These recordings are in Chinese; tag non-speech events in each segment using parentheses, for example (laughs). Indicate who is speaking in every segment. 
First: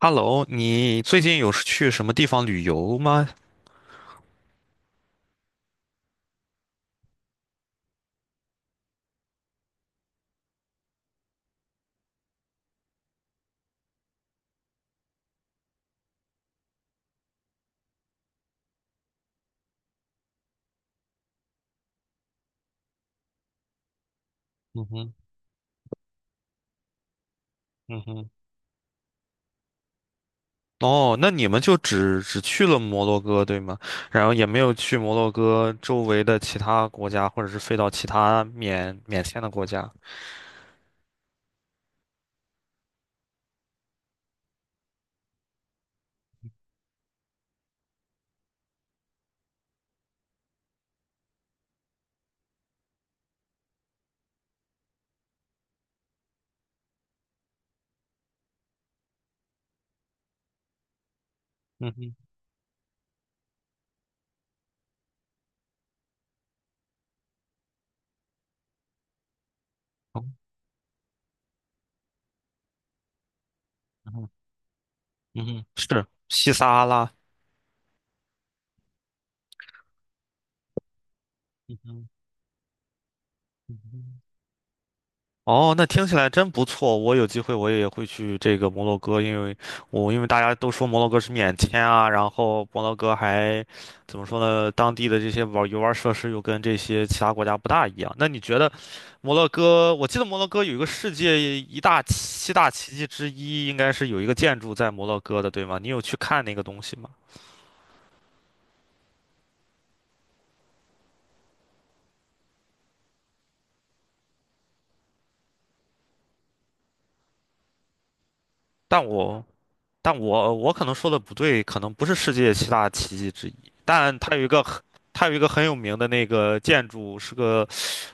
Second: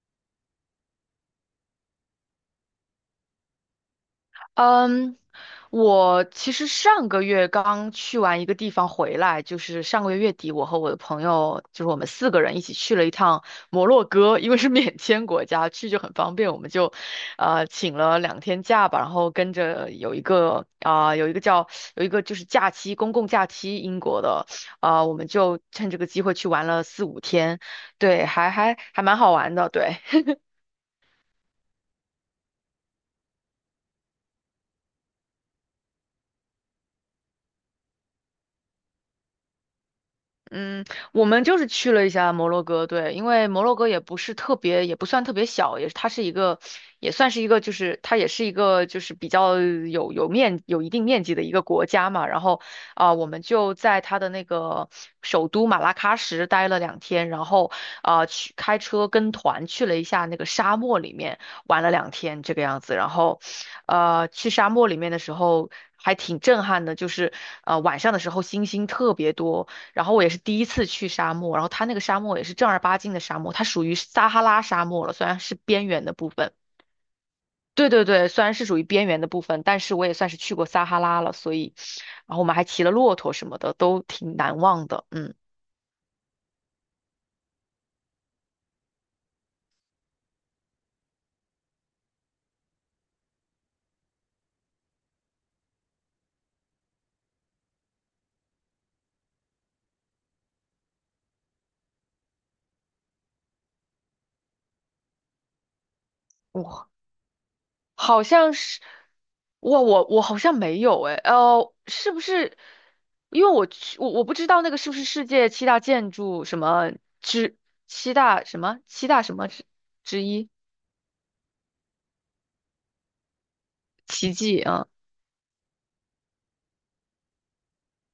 Speaker 1: Hello，你最近有去什么地方旅游吗？
Speaker 2: 嗯，我其实上个月刚去完一个地方回来，就是上个月月底，我和我的朋友，就是我们四个人一起去了一趟摩洛哥，因为是免签国家，去就很方便，我们就，请了两天假吧，然后跟着有一个啊、有一个叫有一个就是假期，公共假期，英国的，
Speaker 1: 嗯哼。
Speaker 2: 我们就趁这个机会去玩了四五天，
Speaker 1: 嗯
Speaker 2: 对，
Speaker 1: 哼。
Speaker 2: 还蛮好玩的，对。
Speaker 1: 哦，那你们就只去了摩洛哥，对吗？然后也没有去摩洛哥周围的其他国家，或者是飞到其他免签的国家。
Speaker 2: 嗯，我们就是去了一下摩洛哥，对，因为摩洛哥也不是特别，也不算特别小，也它是一个，也算是一个，就是它也是一个，就是比较有一定面积的一个国家嘛。然后我们就在它的那个首都马拉喀什待了两天，然后去开车跟团去了一下那个沙漠里面玩了
Speaker 1: 嗯
Speaker 2: 两
Speaker 1: 哼。
Speaker 2: 天这个样子。然后，去沙漠里面的时候还挺震撼的，就是晚上的时候星星特别多。然后我也
Speaker 1: 哦。
Speaker 2: 是第一次去沙漠，然后它那个沙漠也是正儿八经的沙漠，它属于
Speaker 1: 嗯哼。
Speaker 2: 撒哈拉沙漠了，虽然
Speaker 1: 嗯
Speaker 2: 是
Speaker 1: 哼，是
Speaker 2: 边缘的部
Speaker 1: 西
Speaker 2: 分。
Speaker 1: 撒哈拉。
Speaker 2: 对对对，虽然是属于边缘的部分，但是我也算是去过撒哈拉了，所以，
Speaker 1: 嗯哼。
Speaker 2: 然后我们还骑了骆驼什么的，
Speaker 1: 嗯
Speaker 2: 都
Speaker 1: 哼。
Speaker 2: 挺难忘的。嗯，
Speaker 1: 哦，那听起来真不错。我有机会我也会去这个摩洛哥，因为大家都说摩洛哥是免签啊，然后摩洛哥还怎么说呢？当地的这些游玩设施又跟这些其他国家不大一样。那你觉得摩洛哥？我记得摩洛哥有一个世界一大奇七大奇迹之一，应该是有一个建筑在摩洛哥的，对吗？你有去看那个东
Speaker 2: 我
Speaker 1: 西吗？
Speaker 2: 好像是，哇，我好像没有诶，呃，是不是？因为我去，我不知道那个是不是世界七大建筑什么之七大什么
Speaker 1: 但
Speaker 2: 七大什
Speaker 1: 我
Speaker 2: 么之
Speaker 1: 但
Speaker 2: 之一
Speaker 1: 我我可能说的不对，可能不是世界七大奇迹之一，但
Speaker 2: 奇
Speaker 1: 它有一
Speaker 2: 迹
Speaker 1: 个很
Speaker 2: 啊。
Speaker 1: 它有一个很有名的那个建筑，是个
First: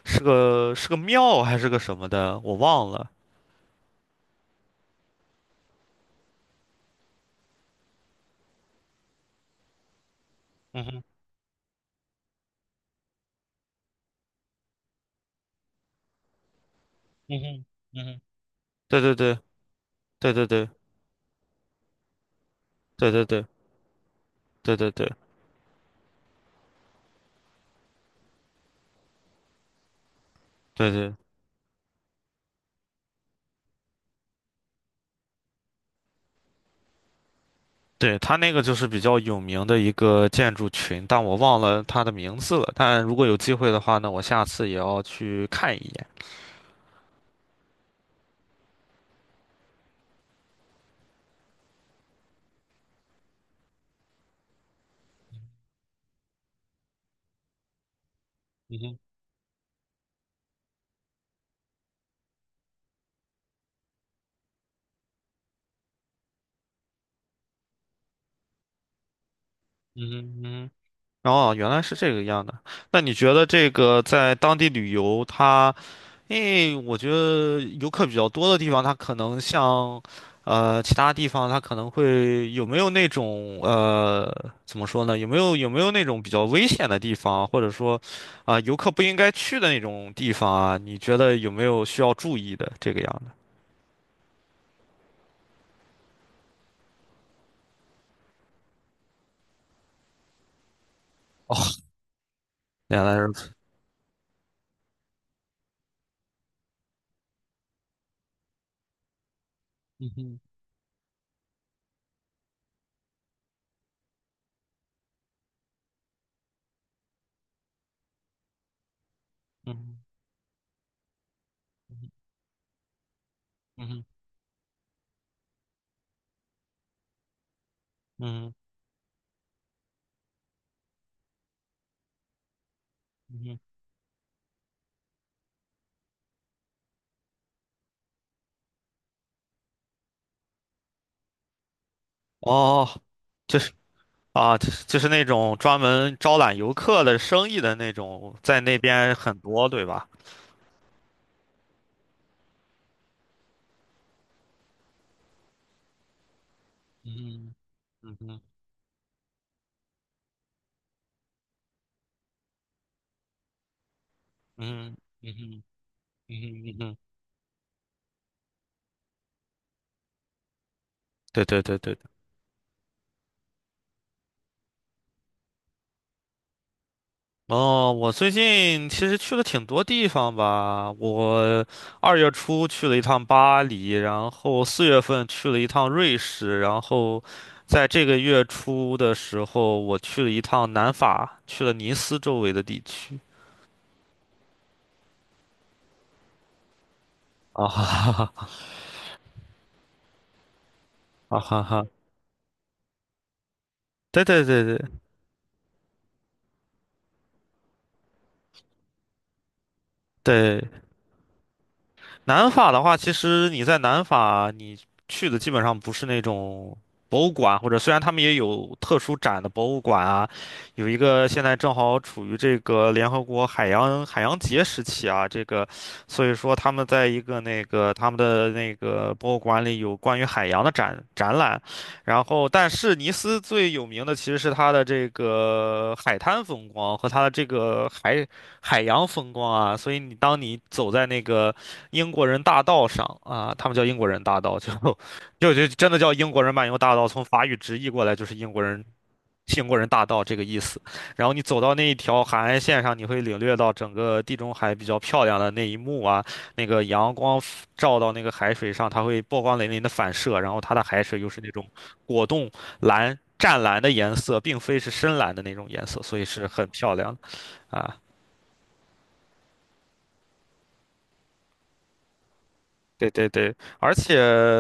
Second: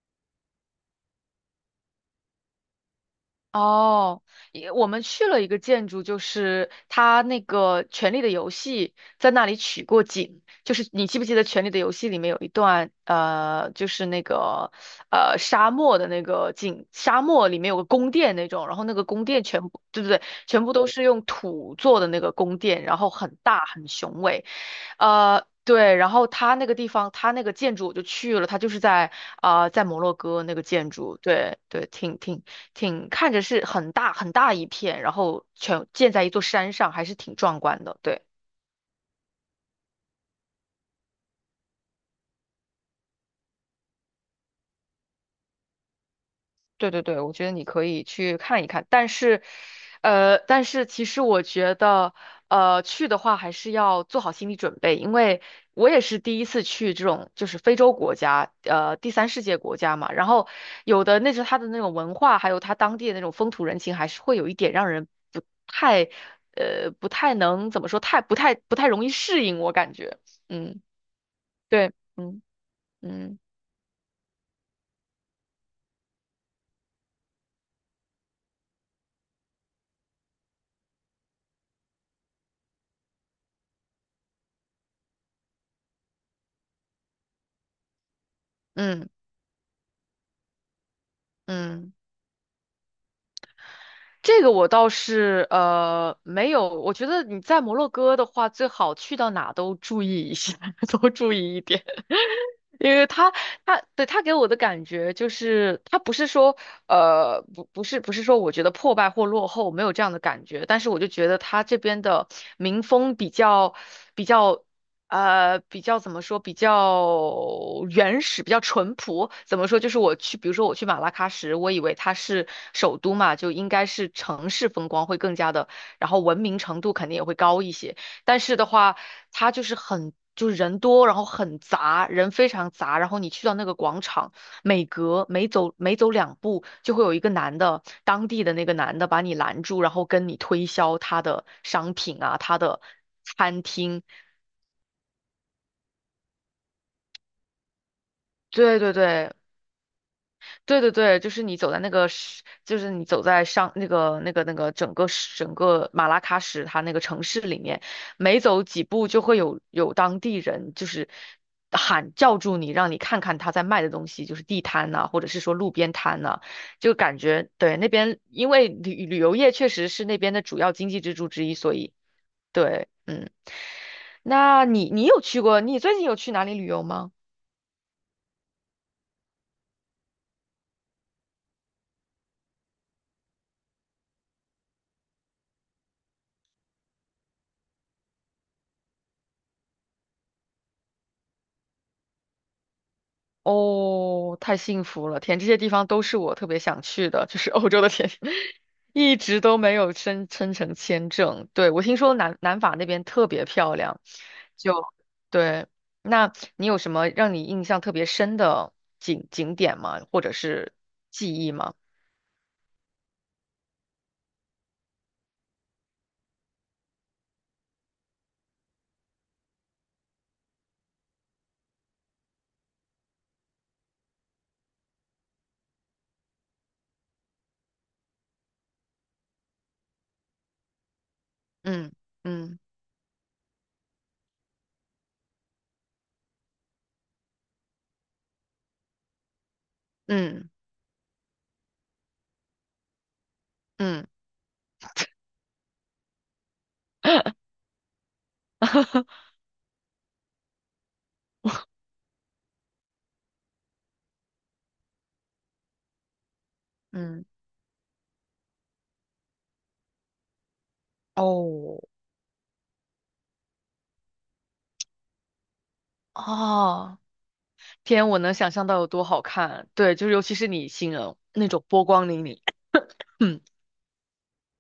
Speaker 1: 是个是个庙还是个什么的，我忘了。
Speaker 2: 哦，也我们去了一个建筑，就是它那个《权力的游戏》在那里取过景，就
Speaker 1: 嗯
Speaker 2: 是
Speaker 1: 哼。
Speaker 2: 你记不记得《权力的游戏》里面有一段，就是那个沙漠的那个景，沙
Speaker 1: 嗯
Speaker 2: 漠里
Speaker 1: 哼。
Speaker 2: 面有个
Speaker 1: 嗯
Speaker 2: 宫
Speaker 1: 哼。
Speaker 2: 殿那种，然后那
Speaker 1: 对
Speaker 2: 个
Speaker 1: 对
Speaker 2: 宫
Speaker 1: 对
Speaker 2: 殿全部，对对对，
Speaker 1: 对对
Speaker 2: 全
Speaker 1: 对
Speaker 2: 部都是用土做的那个宫殿，然
Speaker 1: 对
Speaker 2: 后
Speaker 1: 对
Speaker 2: 很
Speaker 1: 对对
Speaker 2: 大很雄伟。
Speaker 1: 对对
Speaker 2: 对，然后他那个地方，他那个建筑我就去了，他就是在在摩洛哥那个
Speaker 1: 对
Speaker 2: 建
Speaker 1: 对
Speaker 2: 筑，对对，挺,看着是很大很大一片，然后全建在一座山上，还是挺壮观的，
Speaker 1: 对。
Speaker 2: 对。
Speaker 1: 它那个就是比较有名的一个建筑群，但我忘了它的名字了。但如果有机会的话呢，我下次也要去看一眼。
Speaker 2: 对对对，我觉得你可以去看一看，但是，但是其实我觉得，去的话还是要做好心理准备，因为我也是第一次去这种就是非洲国家，
Speaker 1: 嗯哼。
Speaker 2: 第三世界国家嘛，然后有的那是他的那种文化，还有他当地的那种风土人情，还是会有一点让人不太，不太能怎么说，太不太不太容易适应，我感
Speaker 1: 嗯
Speaker 2: 觉，
Speaker 1: 哼。嗯哼。
Speaker 2: 嗯，
Speaker 1: 哦，原来
Speaker 2: 对，
Speaker 1: 是这个
Speaker 2: 嗯
Speaker 1: 样的。那你觉
Speaker 2: 嗯
Speaker 1: 得这个在当地旅游，它，因为我觉得游客比较多的地方，它可能像，其他地方它可能会有没有那种怎么说呢？有没有那种比较危险的地方，或者说，啊、游客不
Speaker 2: 嗯
Speaker 1: 应该去的那种地方啊？你觉得有没有
Speaker 2: 嗯。
Speaker 1: 需要注意的这个样的？
Speaker 2: 这个我倒是没有，我觉得你在摩洛哥的话，最好去到哪都注意一下，(laughs) 多注
Speaker 1: 哦，
Speaker 2: 意一点。因
Speaker 1: 原
Speaker 2: 为
Speaker 1: 来如
Speaker 2: 他
Speaker 1: 此。
Speaker 2: 他对他给我的感觉就是，他不是说不是说我觉得破败或落后没有这样的
Speaker 1: 嗯
Speaker 2: 感觉，但是我就觉得他这边的民风比较比较怎么说比较原始，比较淳朴。怎么说？就是
Speaker 1: 嗯
Speaker 2: 我去，比如说我去马拉喀什，我以为它是首都嘛，就应该
Speaker 1: 嗯
Speaker 2: 是城市风光会更加的，然后文明程度肯定也会高一些。但
Speaker 1: 嗯
Speaker 2: 是的话，它就是很，就是人多，然后很杂，人非常杂。然后你
Speaker 1: 嗯
Speaker 2: 去到
Speaker 1: 嗯。
Speaker 2: 那个广场，每走两步，就会有一个男的，当地的那个男的把你拦住，然后跟你推销他的商品啊，他的
Speaker 1: 哦，这
Speaker 2: 餐
Speaker 1: 是。
Speaker 2: 厅。
Speaker 1: 啊，就是那种专门招揽游客的生意的那种，在那
Speaker 2: 对对
Speaker 1: 边
Speaker 2: 对，
Speaker 1: 很多，对吧？
Speaker 2: 对对对，就是你走在上整个马拉喀什它那个城市里面，
Speaker 1: 嗯哼。
Speaker 2: 每走几步就会有当地人就是喊叫住你，让你看看他在卖的东西，就是地摊
Speaker 1: 嗯哼。
Speaker 2: 呐、或者
Speaker 1: 嗯
Speaker 2: 是说
Speaker 1: 哼。
Speaker 2: 路边摊呐、
Speaker 1: 嗯哼。嗯
Speaker 2: 就
Speaker 1: 哼。
Speaker 2: 感觉对那边，因为旅游业确实是那边的主要经济支柱
Speaker 1: 对
Speaker 2: 之一，
Speaker 1: 对
Speaker 2: 所
Speaker 1: 对
Speaker 2: 以
Speaker 1: 对对。
Speaker 2: 对，嗯，那你有去过，你最近有去哪里旅游吗？
Speaker 1: 哦，我最近其实去了挺多地方吧。我2月初去了一趟巴黎，然后4月份去了一趟瑞士，然后在这个月初的时候，我去了一趟南法，去了尼斯周围的地区。
Speaker 2: 哦，太幸福了！天，这些地方都是我特别想去的，就是
Speaker 1: 啊
Speaker 2: 欧洲
Speaker 1: 哈
Speaker 2: 的天，
Speaker 1: 哈哈，
Speaker 2: (laughs) 一直都没有申成签
Speaker 1: 啊
Speaker 2: 证。
Speaker 1: 哈
Speaker 2: 对，我
Speaker 1: 哈，
Speaker 2: 听说南法那边特别漂亮，
Speaker 1: 对对对
Speaker 2: 就
Speaker 1: 对
Speaker 2: 对。那你有什么让你印象特别深的景点吗？或者
Speaker 1: 对。
Speaker 2: 是记忆吗？
Speaker 1: 南法的话，其实你在南法，你去的基本上不是那种博物馆，或者虽然他们也有特殊展的博物馆啊，有一个现在正好处于这个联合国海洋节时期啊，这个，所以说他们在一个那个他们的那个博物馆里有关于海洋的展览，
Speaker 2: 嗯
Speaker 1: 然后
Speaker 2: 嗯
Speaker 1: 但是尼斯最有名的其实是它的这个海滩风光和它的这个海洋风光啊，所以你当
Speaker 2: 嗯
Speaker 1: 你走在那个。英国人大道上啊，他们叫英
Speaker 2: 嗯
Speaker 1: 国人大道，就 (laughs) 就真的叫英国人漫游大道，从法语直译过来就是英国人
Speaker 2: (laughs)
Speaker 1: 英国人大道这个意思。然后你走到那一条海岸线上，你会领略到整个地中海比较漂亮的那一幕啊，那个阳
Speaker 2: 嗯，
Speaker 1: 光 照到那个海水上，它会波光粼粼的反射，然后它的海水又是那种
Speaker 2: 哦
Speaker 1: 果冻蓝。湛蓝的颜色，并非是深蓝的那种颜色，所以是很漂
Speaker 2: 哦，
Speaker 1: 亮的啊。
Speaker 2: 天，我能想象到有多好看。对，就是尤其是你形容那种波光粼粼。
Speaker 1: 对对对。
Speaker 2: (clears throat)
Speaker 1: 而且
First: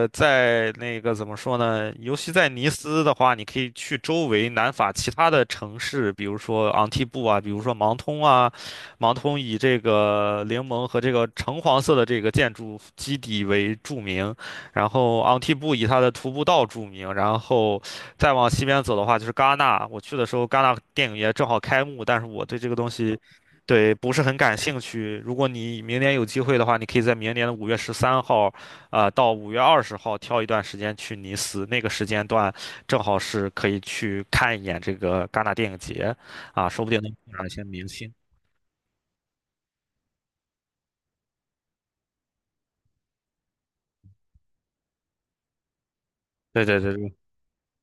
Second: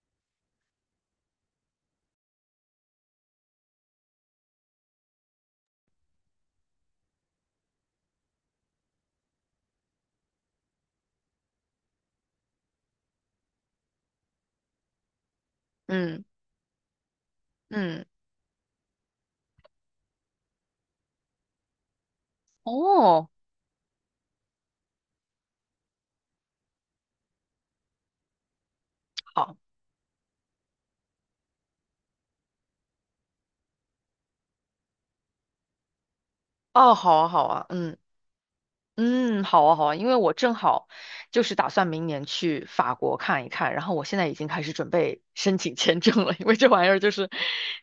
Speaker 1: 在那个怎么说呢？尤其在尼斯的话，你可以去周围南法其他的城市，比如说昂蒂布啊，比如说芒通啊。芒通以这个柠檬和这个橙黄色的这个建筑基底为著名，然后昂蒂布以它的
Speaker 2: 嗯
Speaker 1: 徒步道著名，然后
Speaker 2: 嗯，
Speaker 1: 再往西边走的话就是戛纳。我去的时候，戛纳电影节正好开幕，但是我对这个东西，
Speaker 2: 哦，
Speaker 1: 对，不是很感兴趣。如果你明年有机会的话，你可以在明年的5月13号，到五
Speaker 2: 好，
Speaker 1: 月二十号挑一段时间去尼斯，那个时间段正好是可以去看一眼这个戛纳电影节，啊，说不
Speaker 2: 哦，
Speaker 1: 定能
Speaker 2: 好啊，
Speaker 1: 碰
Speaker 2: 好
Speaker 1: 上一些
Speaker 2: 啊，
Speaker 1: 明
Speaker 2: 嗯
Speaker 1: 星。
Speaker 2: 嗯，好啊，好啊，因为我正好就是打算明年去法国看一看，然后我现在已经开始准备申请签证了，因为
Speaker 1: 对
Speaker 2: 这
Speaker 1: 对
Speaker 2: 玩意儿就
Speaker 1: 对
Speaker 2: 是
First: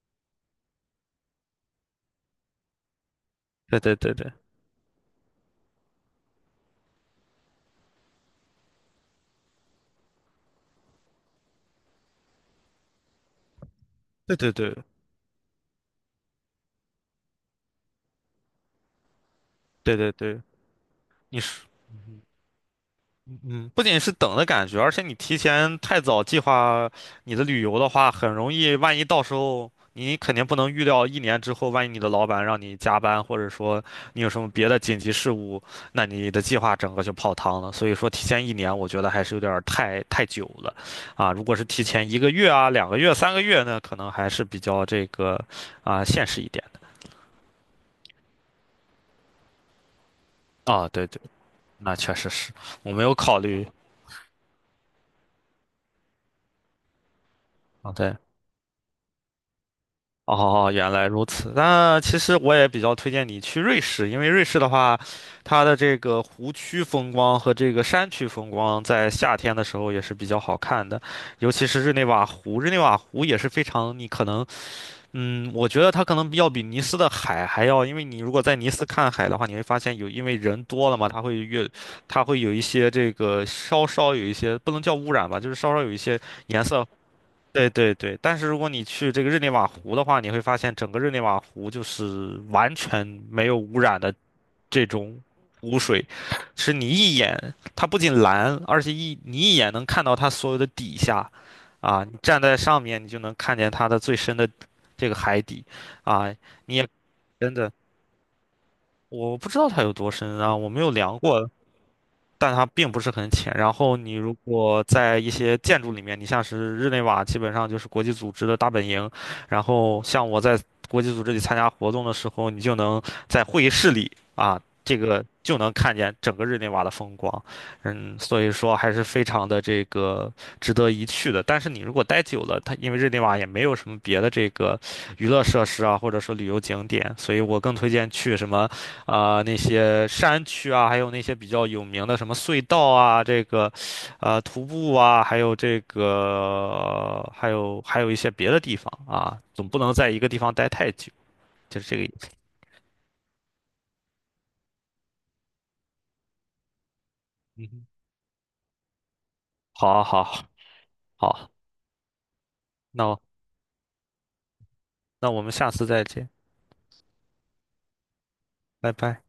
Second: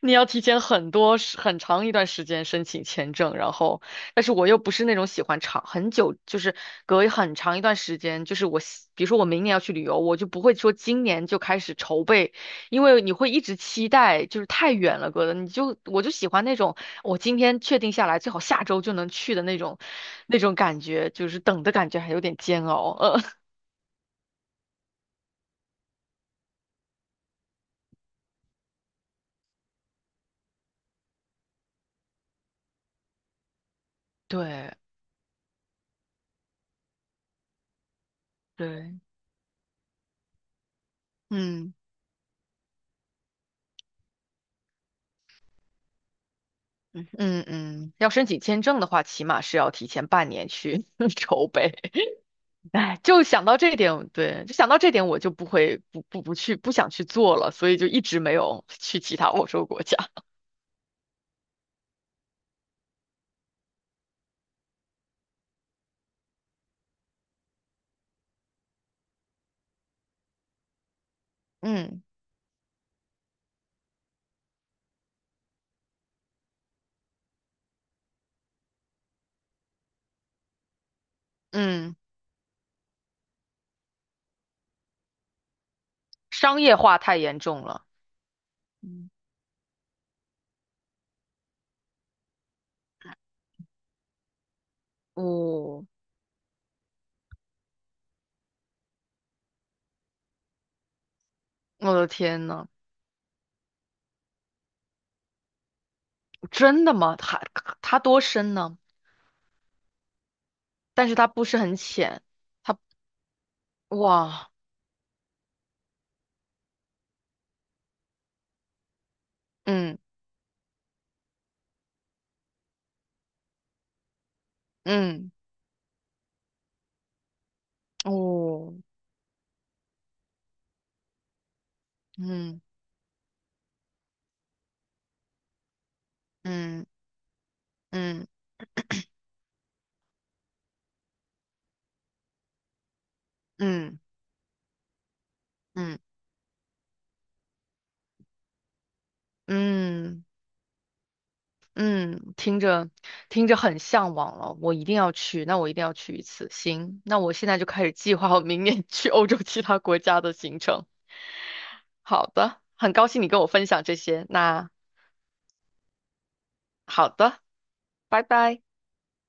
Speaker 2: 你要提前很长一段时间申请签证，然
Speaker 1: 对
Speaker 2: 后
Speaker 1: 对对
Speaker 2: 但
Speaker 1: 对对
Speaker 2: 是我又不是那种喜欢长很久，就是隔很长一段时间，就是比如说我明年要去旅游，我就不会说今年就开始筹备。因为你会一直期待，就是太
Speaker 1: 对
Speaker 2: 远了，哥的，我就喜欢那种我今天确定下来，最好下周就能去的那种，
Speaker 1: 对对对
Speaker 2: 那
Speaker 1: 对，
Speaker 2: 种感觉，就是
Speaker 1: 你
Speaker 2: 等
Speaker 1: 是。
Speaker 2: 的感觉还有点煎熬。
Speaker 1: 嗯,不仅是等的感觉，而且你提前太早计划你的旅游的话，很容易，万一到时候你肯定不能预料一年之后，万一你的老板让你加班，或者说你有
Speaker 2: (laughs)
Speaker 1: 什么别
Speaker 2: 对
Speaker 1: 的紧急事务，那你的计划整个就泡汤了。所以说，提前一年，我
Speaker 2: 对，
Speaker 1: 觉得还是有点儿太久了，啊，如果是
Speaker 2: 嗯
Speaker 1: 提前一个月啊、2个月、3个月呢，可能还是比较这个啊现实一点的。
Speaker 2: 嗯嗯嗯，要申请签证的话，起码是要提前半年去
Speaker 1: 啊，对
Speaker 2: (laughs)
Speaker 1: 对，
Speaker 2: 筹备。
Speaker 1: 那确实是我
Speaker 2: 哎，
Speaker 1: 没有
Speaker 2: 就
Speaker 1: 考
Speaker 2: 想到
Speaker 1: 虑
Speaker 2: 这一点，对，就想到这点，我就不会不不不去不想去做了，所以就
Speaker 1: 啊，
Speaker 2: 一
Speaker 1: 对。
Speaker 2: 直没有去其他欧洲国家。(laughs)
Speaker 1: 哦，哦哦原来如此。那其实我也比较推荐你去瑞士，因为瑞士的话，它的这个湖区风光和这个山区风光，在夏天的时候也是比较好看的，尤其是日
Speaker 2: 嗯
Speaker 1: 内瓦湖。日内瓦湖也是非常，你可能，我觉得它可能要比尼斯的海还要，因为你如果在尼斯看海的话，你会发现有，因为人多了嘛，它会越，
Speaker 2: 嗯，
Speaker 1: 它会有一些这个稍稍有一些，不能叫污染吧，就是稍稍有一些
Speaker 2: (laughs) 商
Speaker 1: 颜
Speaker 2: 业
Speaker 1: 色。
Speaker 2: 化太严重
Speaker 1: 对
Speaker 2: 了。
Speaker 1: 对对。但是如果你
Speaker 2: 嗯，
Speaker 1: 去这个日内瓦湖的话，你会发现整个日内瓦湖就是完全没有污染的这种湖
Speaker 2: 哦。
Speaker 1: 水，是你一眼，它不仅蓝，而且你一眼能看到它所有的底下，
Speaker 2: 我
Speaker 1: 啊，
Speaker 2: 的
Speaker 1: 你站
Speaker 2: 天
Speaker 1: 在
Speaker 2: 呐，
Speaker 1: 上面你就能看见它的最深的这个海底，啊，你也
Speaker 2: 真的吗？它
Speaker 1: 真的
Speaker 2: 它多深呢？
Speaker 1: 我不知道它有多深啊，我没有
Speaker 2: 但是
Speaker 1: 量
Speaker 2: 它不
Speaker 1: 过，
Speaker 2: 是很浅，
Speaker 1: 但它
Speaker 2: 它
Speaker 1: 并不是很浅。然后你如
Speaker 2: 哇，
Speaker 1: 果在一些建筑里面，你像是日内瓦，基本上就是国际组织的大本营。然
Speaker 2: 嗯
Speaker 1: 后像我在国际组织里参加活动的时候，你就能在会议室里啊，这个
Speaker 2: 嗯
Speaker 1: 就能看见整个日内瓦的风光。嗯，所以
Speaker 2: 哦，
Speaker 1: 说还是非常的这个值得一去的。但是你如果待久了，
Speaker 2: 嗯
Speaker 1: 它因为日内瓦也没有什么别的这个娱乐设施啊，或者说旅游
Speaker 2: 嗯
Speaker 1: 景点，所以我更推荐
Speaker 2: 嗯
Speaker 1: 去什么。啊、那些山区啊，还有那些比较有名的什么隧道啊，这个，
Speaker 2: 嗯
Speaker 1: 徒步啊，还有这
Speaker 2: 嗯
Speaker 1: 个，还有一些别的地方啊，总不能在一
Speaker 2: 嗯
Speaker 1: 个地方待太久，就是这个意思。
Speaker 2: 嗯，听着听着很向往了，我一定要去，那我一定要去一次。行，那我现在就
Speaker 1: 嗯
Speaker 2: 开
Speaker 1: 哼。
Speaker 2: 始计划我明年 (laughs) 去欧洲其他国
Speaker 1: 好，
Speaker 2: 家
Speaker 1: 好，
Speaker 2: 的行程。
Speaker 1: 好，
Speaker 2: 好的，很
Speaker 1: 那
Speaker 2: 高
Speaker 1: 我
Speaker 2: 兴你跟我分享这些。那
Speaker 1: 那我们下次再见，
Speaker 2: 好的，拜拜。
Speaker 1: 拜拜。